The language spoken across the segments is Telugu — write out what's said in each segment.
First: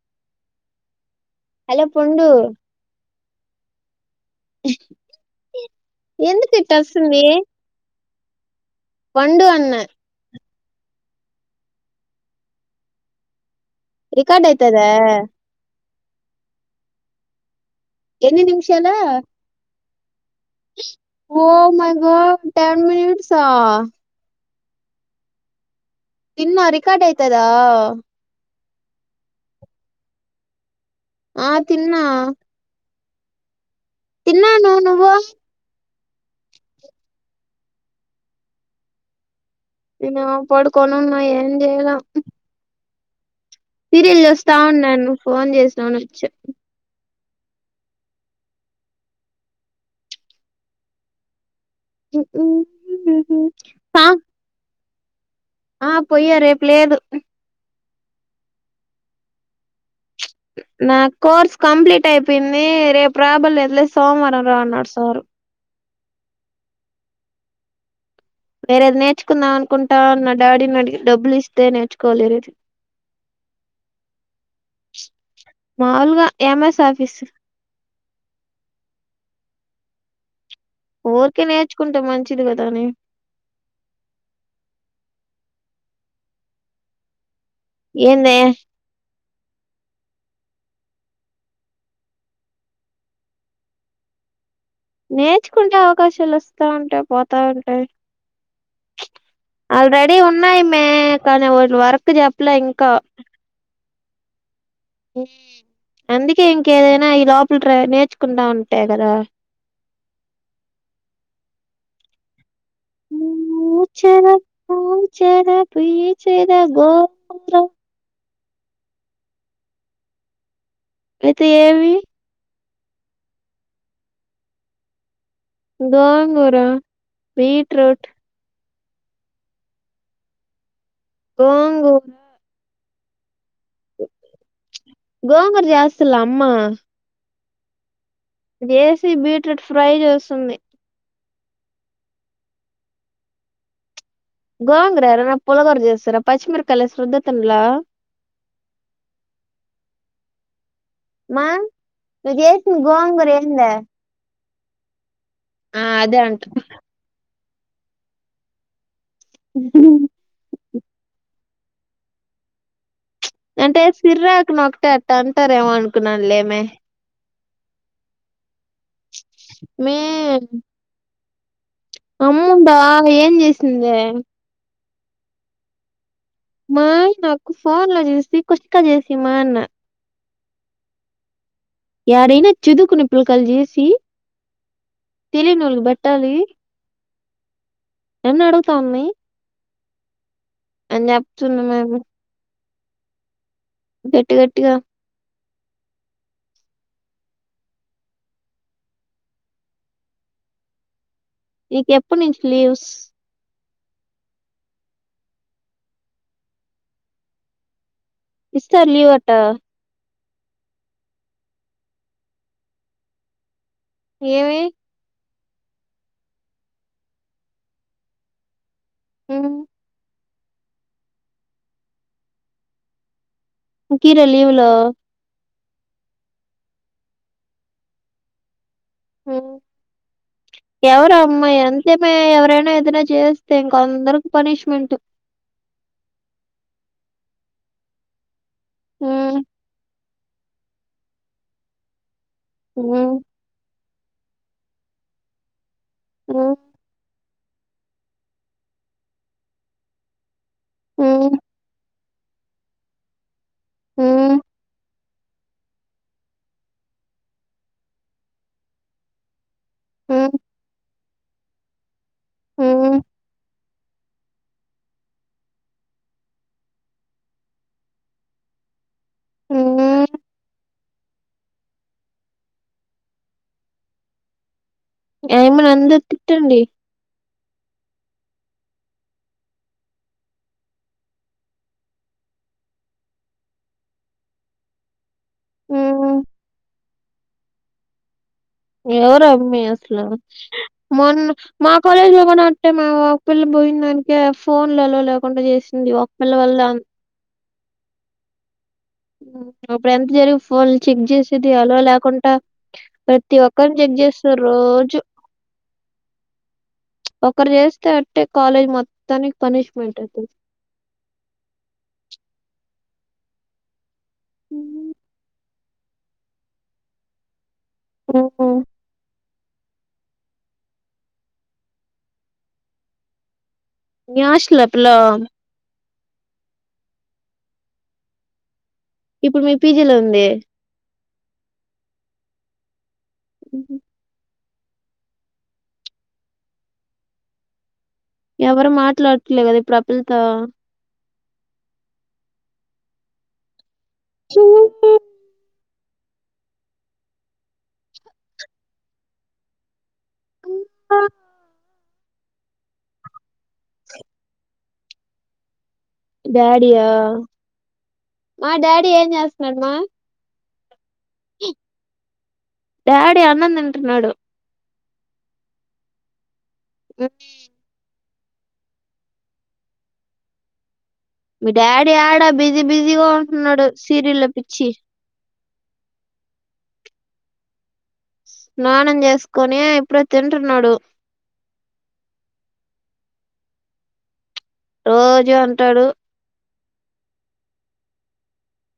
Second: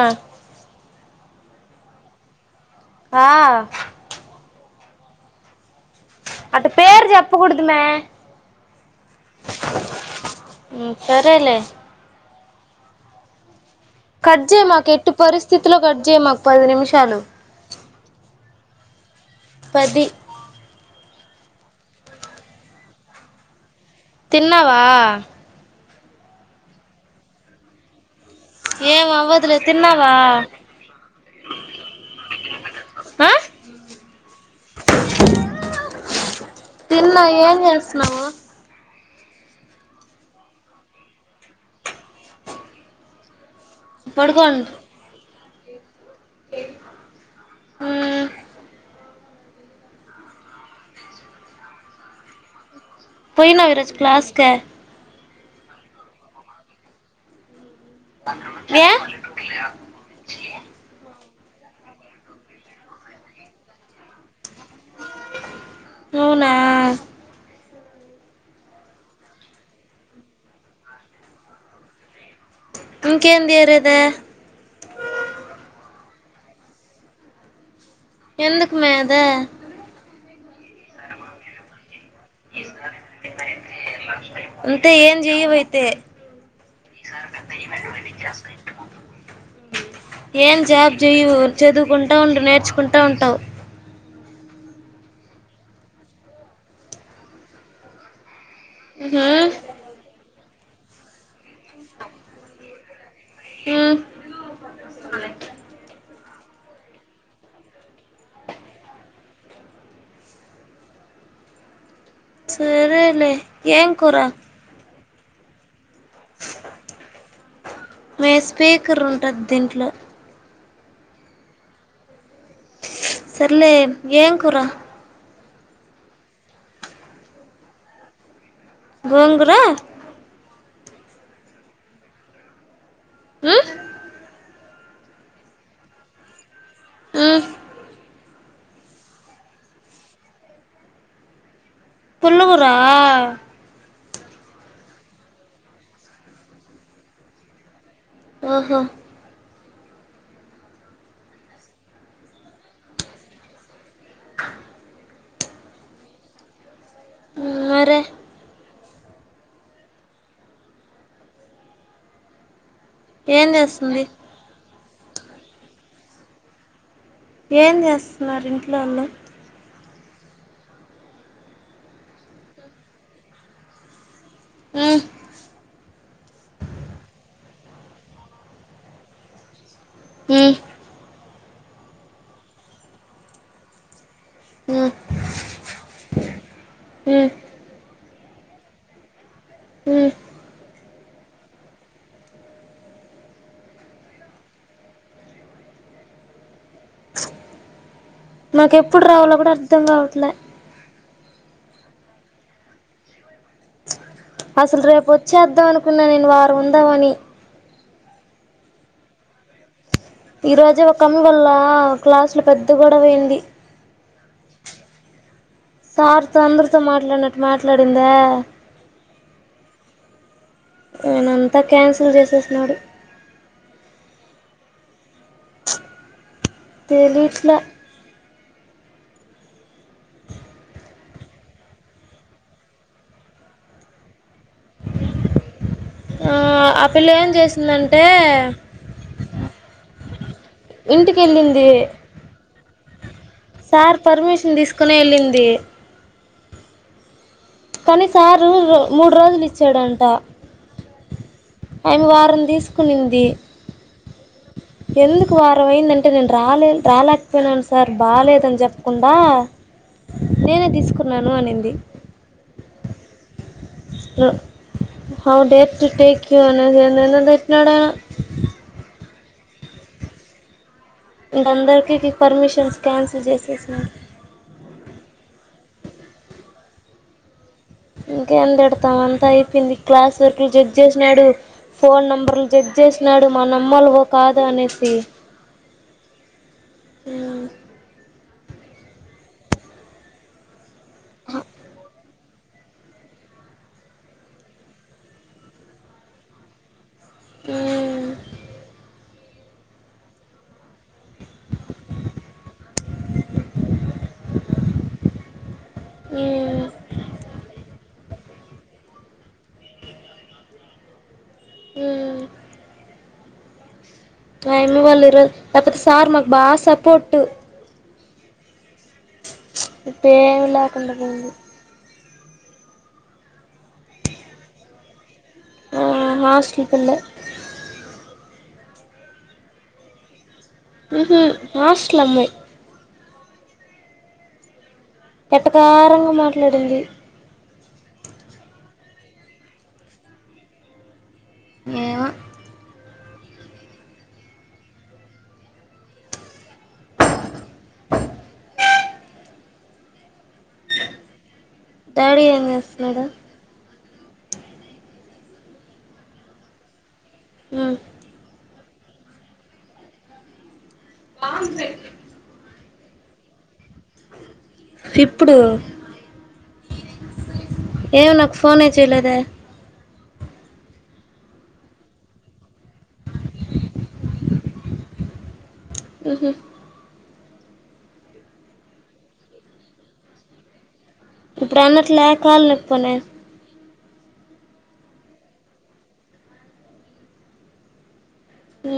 ఆ హలో పండు ఆ ఎందుకు అట్ట పేరు చెప్పకూడదు మే వండు అన్న హు సరేలే రికార్డ్ కడ్జే అయితదా మాకు ఎట్టు పరిస్థితులో క ఇచ్చేయి మాకు పది నిమిషాలు ఎన్ని నిమిషాల పది oh my god ten minutes తిన్నావా ఇన్న రికార్డ్ అయితదా ఏం అవ్వదులే తిన్నావా ఆ తిన్నా ఆ తిన్నాను నువ్వు తిన్న ఏం చేస్తున్నావు? నేన పడుకోనన్న ఏం చేయలా సీరియల్ చూస్తా ఉన్నాను. ఫోన్ చేసానవనీ వచ్చ ఏ ఊ చేప్పు పోయినావా ఈ రోజు క్లాస్ కె ఆ పొయ్య రేపు లేదు ఏ నా కోర్స్ కంప్లీట్ అయిపోయింది రేపు ప్రాబ్లం లేదులేదు సోమవారం రా అన్నాడు సార్ అవునా వేరేది నేర్చుకుందాం అనుకుంటానా డాడీని అడిగి డబ్బులు ఇస్తే నేర్చుకోవాలి ఇంకేం దయరేద మాలుగా ఎంఎస్ ఆఫీస్ ఎందుకు మే అది ఊరికే నేర్చుకుంటాం మంచి [unintelligible] అంతే ఏం జయవై తె ఈస ఏందే ఏం జాబ్ చేయువు, చదువుకుంటూ ఉండు నేర్చుకుంటూ ఉంటావు. నేర్చుకుంటే అవకాశాలు వస్తా ఉంటాయి. పోతా ఉంటాయి. ఆ ఉన్నాయిమ్మె కానీ వాళ్ళు వర్క్ చెప్పలే ఇంకా. మ్ [unintelligible] ఊ అందుకే ఇంకేదైనా ఈ లోపల ట్రై నేర్చుకుంటా ఉంటేయి కదా. సరలే ఏంకురా? చేద పొయ్యి చేదా గోవింద మే స్పీకర్ ఉంటది దీంట్లో. అయితే ఏవి సరలే ఏం కూర గోంగూర బీట్రూట్ గోంగూర గోంగూర మ్మ్ గోంగర జాస్లా అమ్మా ఆ చేసి బీట్రూట్ ఫ్రై చేస్తుంది పుల్లగూర గోంగరా ఎవరైనా పులగూర చేస్తారా పచ్చిమిరకాయ ఏసి రుద్దపనీలా ఓహో మామ్ నువ్వు చేసిన గొంగూర ఏందే ఆ అదే అంట హ్మ్మ్ మరే ఏం అంటే చేస్తుంది సిర్రాకు నాకు అట్టే అట్ట అంటారేమో అనుకున్నాను లేమే ఏం చేస్తున్నారు ఇంట్లోళ్ళు మే అమ్ముంద ఏం చేసిందే మ్మ్ మా నాకు ఫోన్ లో చూసి కుష్క చేసి మా అన్న హ్మ్మ్ యాడైనా చదుకునే పిలకయలు చేసి ఉమ్ తెలినూలు బట్టాలి హ్మ్మ్ నన్ను అడుగుతామీ హ్మ్మ్ అని చెప్తుంది మేము గట్టి గట్టిగా మాకు ఎప్పుడు రావాలో కూడా అర్ధం కావట్లే నీకు ఎప్పటి నుంచి లీవ్స్ అసలు రేపు వచ్చేద్దాం అనుకున్నా నేను వారం ఉందామని ఇస్తరా లీవ్ అట్ట ఈ రోజే ఒక అన్న వల్ల క్లాసులో పెద్ద గొడవ అయింది ఏమి సార్తో అందరితో మాట్లాడినట్టు మాట్లాడిందా హ్మ్మ్ నేనంతా క్యాన్సిల్ చేసేసినడు ఇంకీరా లీవులు తేలిట్లా ఎవరు అమ్మా అంతే మే ఎవరైనా ఏదైనా చేస్తే ఇంకో అందరికి పనిష్మెంట్. ఆ ఆ పిల్ల ఏం చేసిందంటే హ్మ్మ్ ఇంటికి ఎళ్ళింది హ్మ్మ్ సార్ పర్మిషన్ తీసుకునే వెళ్ళింది ఆమ్ కానీసారు మూడు రోజులు ఇచ్చాడంట ఆమ్ ఆమె వారం తీసుకునింది ఆమ్ ఎందుకు వారం అయిందంటే నేను రాలే రాలేకపోయినాను సార్ బాగాలేేదని చెప్పకుండా నేనే తీసుకు కున్నాను అనింది హౌడేట్ టేక్ యూ అని నన్నెందుకు తిట్టినాడు హమ్మ్ ఇంక అందరికీ పర్మిషన్స్ క్యాన్సిల్ చేసేసినాడు ఆయమ్మని అందరు తిట్టండి ఇంకేం తిడతాం అంతా అయిపోయింది క్లాస్ వర్క్లు జడ్జ్ చేసినాడు ఫోన్ నెంబర్లు జడ్జ్ చేసినాడు మన అమ్మోళ్ళవో కాదో అనేసి హ్మ్ ఎవరు అమ్మి అసలు మోనా మా కాలేజ్లో ఫొనట్టే మేము ఒకపిల్ల పోయినదానికీ ఫోన్లు అలో లేకుండా చేసింది ఒకపిల్ల వల్లే అం హ్మ్ అప్పుడు ఎంత జరిగి ఫోన్లు చెక్ చేసేది అలో లేకుండా ప్రతి ఒక్కరుని చెక్ చేస్తారు రోజు మ్మ్ ఒకరు చేస్తే అట్టే కాలేజ్ మొత్తని పనిష్మెంట్ అయితే హ్మ్ ఆయమ్మ వల్ల ఈరోజ్ అప్పటి సార్ మాకు బాగా సపోట్టు ఓహ ఇప్పుడేం లేకుండా పోయింది మీ హాస్టల్ ఆ పిల్ల ఆ మా హాస్టల్ పిల్లే ఇప్పుడు మీ పీజీలో ఉంది మోస్లమ్మె హ్మ్ పట్టకారంగా మాట్లాడింది ఎవరు మాట్లాడట్లే కదా ఇప్పుడు ఆ పిల్లతో ఏమో చూసే [unintelligible] డాడీ ఏంచేస్తున్నాడు డాడీ యా మ్మ్ మా డాడ్ ఏం చేస్తున్నాడమ్మా మామిడి సెట్లు డాడీ అన్నం తిం టున్నాడు ఇప్పుడు గతి ఏమే నాకు ఫోనే చేయలేదే మీ డాడీ ఆడా బి ఇది బిజీగా ఉంటున్నాడు సీరియల్ పిచ్చి ఉహు నానం చేసుకొని ఇప్పుడే తింటున్నాడు ఇప్పుడు అన్నట్లా కాల్ న పోన రోజు అంటాడు ఉ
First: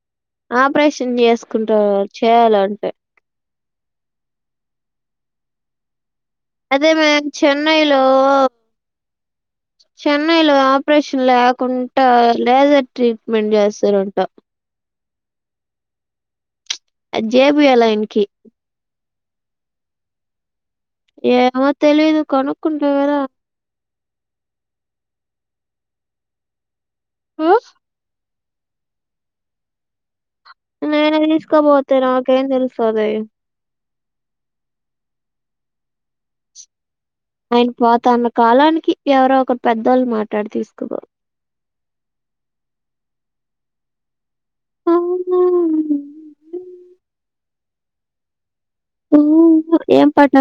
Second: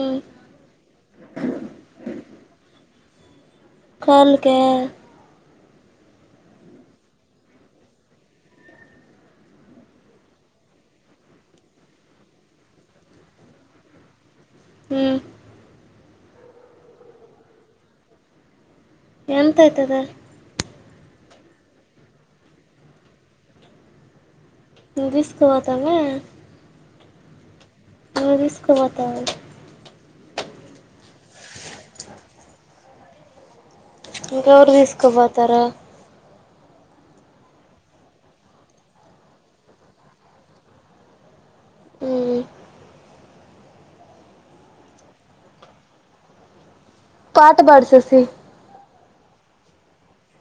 ఆపరేషన్ చేసుకుంట చేయాల అంటే కాల్ కి అదే మే చెన్నైలో చెన్నై లో ఆపరేషన్ లేకుండా లేజర్ ట్రీట్మెంట్ చేస్తారంటా ఉ అ జెపియ్యాల ఆయనకి ఎంత అయితదా ఏమో తెలియదు కొనుకుంట కదా ఇ తీస్కుపోతామా ఆ నువ్వు తీసుకుపోతావా నేను తీసుకోపోతే నాకేం తెలుస్తది ఇంకెవరు తీసుకుపోతారు ఆయన పాత అన్న కాలానికి ఎవరో ఒక పెద్దోళ్ళు మాట్లాడి తీసుకు ఉ ఆ పాట పాడు శశి ఉ ఏం పాట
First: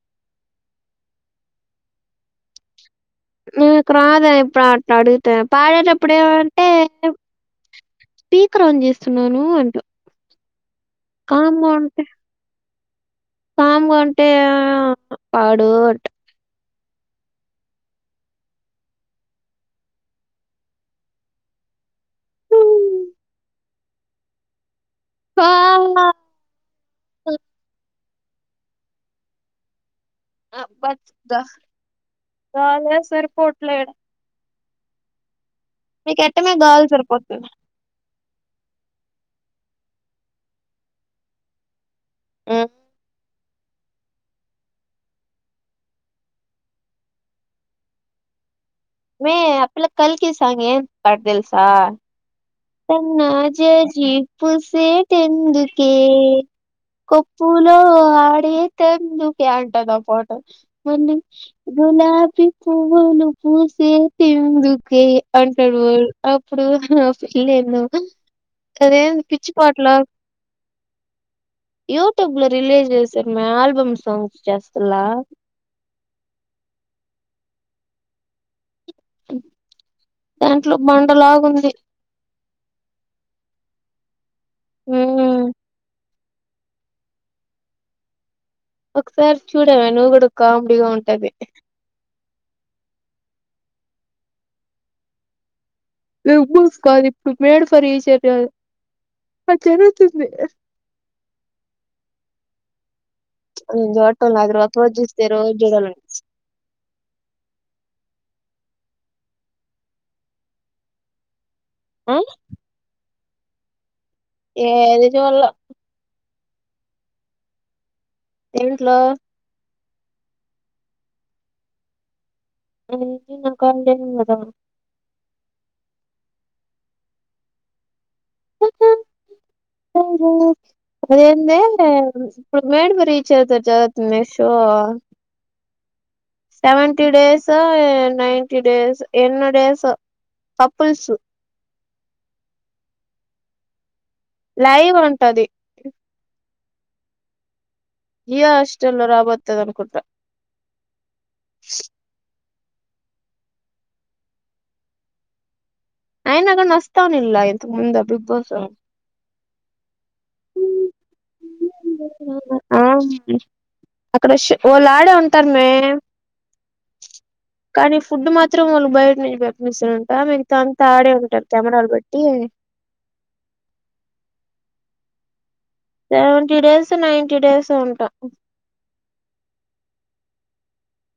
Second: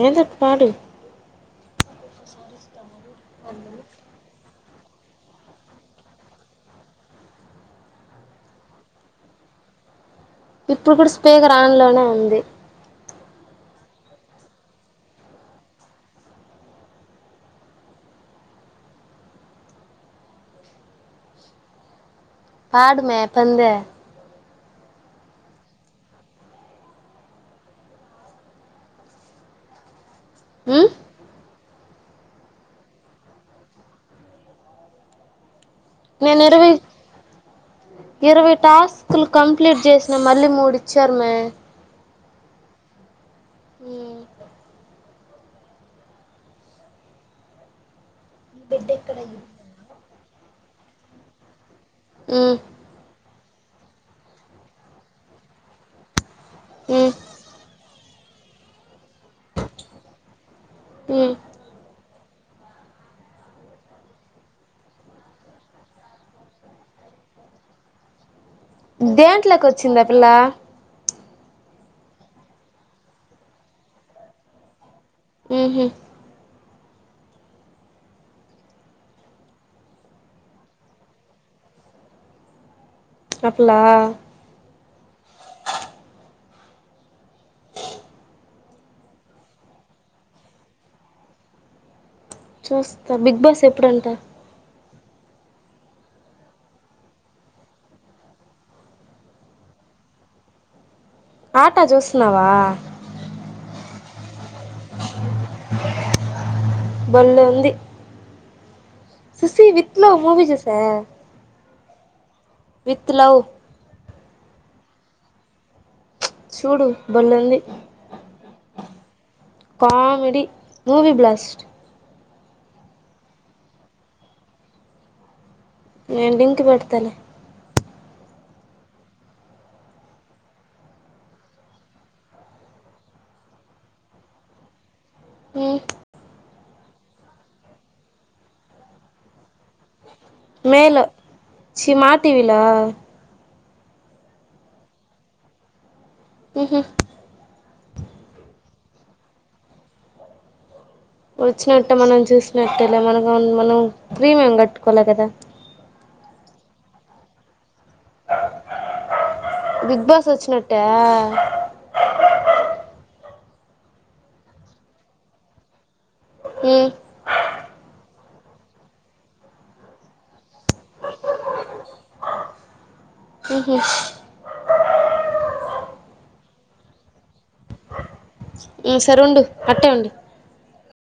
ఏందోటి పాడు నీకు రాదే ట్లా అడుగుతా పాడేటప్పుడు ఏమంటే స్పీకర్ ఆన్ చేస్తున్నాను అంట ఇప్పుడు కూడా స్పీకర్ ఆన్ లోనే ఉంది కామంటే పాడు అంట పాడుమే పంది ఆ ఆ మ్మ్ బద్దా గాలే సరిపోట్లే నేను నీకేట్టమే ఇరవై కాల్ సరిపోతు ఇరవై టాస్క్లు కంప్లీట్ చేసిన మళ్ళీ మూడు ఇచ్చారు మే ఉ ఊమ్ మే ఆ పిల్ల కల్ కీ సాంగ్ ఏం పాట్ తెల్సా మ్మ్ కన్నా జాజీ పూసేటెందుకే మ్మ్ కొప్పులో ఆ పడీతే ఎందుకే అంటాద్ ఆ పాట మళ్ళీ మ్మ్ గులా పి పువ్వులు పుసేటెందుకే అంటాడు వాడు అప్పుడు హిల్ ఎన్నోక దేంట్లోకి వచ్చింది ఆ పిల్ల యూట్యూబ్ లో రిలీజ్ చేశారుమే ఆల్బమ్ సాంగ్స్ చేస్తల్లా ఉహు దాంట్లో బండలాగుంది ఆ పిల్లా మ్మ్ ఒకసారి చూడవ నువ్వు కూడా కామెడీగా ఉంటది చూస్తా బిగ్ బాస్ ఎప్పుడంట బిగ్ బాస్ కాదు ఇప్పుడు మేడ్ ఫర్నీ ఈచ్ ఆథర్ అది జరుగుతుంది ఆటా చూస్తున్నావా చూడటంలే అది ఒక రోజు చూసి తే రోజు చూడాలనిపిస్ సుశీ విట్లో మూవీ జూసా ఆ విత్ లవ్ ఏది చూడలా చూడు భల్లే ఉంది దేంట్లో కామెడి మూవి బ్లాస్ట్ [unintelligible] ఉన్నదా నేను లింక్ పెడతాలే [unintelligible] అదేంది ఇప్పుడు మేడ్ ఫర్ ఈచ్ అథర్ జరుగుతుంది మే షో ఆ ఉమ్ సెవెన్ టీ డేసో నైన్టీ డేసో ఎన్నో డేస్ మే లో ఛీ మా టీ వీ లో లైవ్ ఉంటది ఊహూ జియో హాస్టర్ లో రాబోతది అనుకుంట వచ్చినట్టు మనం చూస్ నట్టలే మనకు మనం ప్రీమియం కట్టుకోలా కదా ఐనాగానీ ఓస్తా ఉనిండ్ల ఇంతకు ముందు బిగ్ బాసు బిగ్ బాస్ స్ ఓచ్చినట్టా ఆ అక్కడ షా ఒళ్ళు ఆడే ఉంటరు మే హమ్ కానీ ఫుడ్ మాత్రం వాళ్ళు బయట నుండి పంపిస్తారంట తాడే ఉంటారు కెమెరాలు బేట్టి సెవెంటీ డేస్ నైన్టీ డేస్ ఒ ఉంట హమ్ సర్ ఉండు అట్టే ఉండు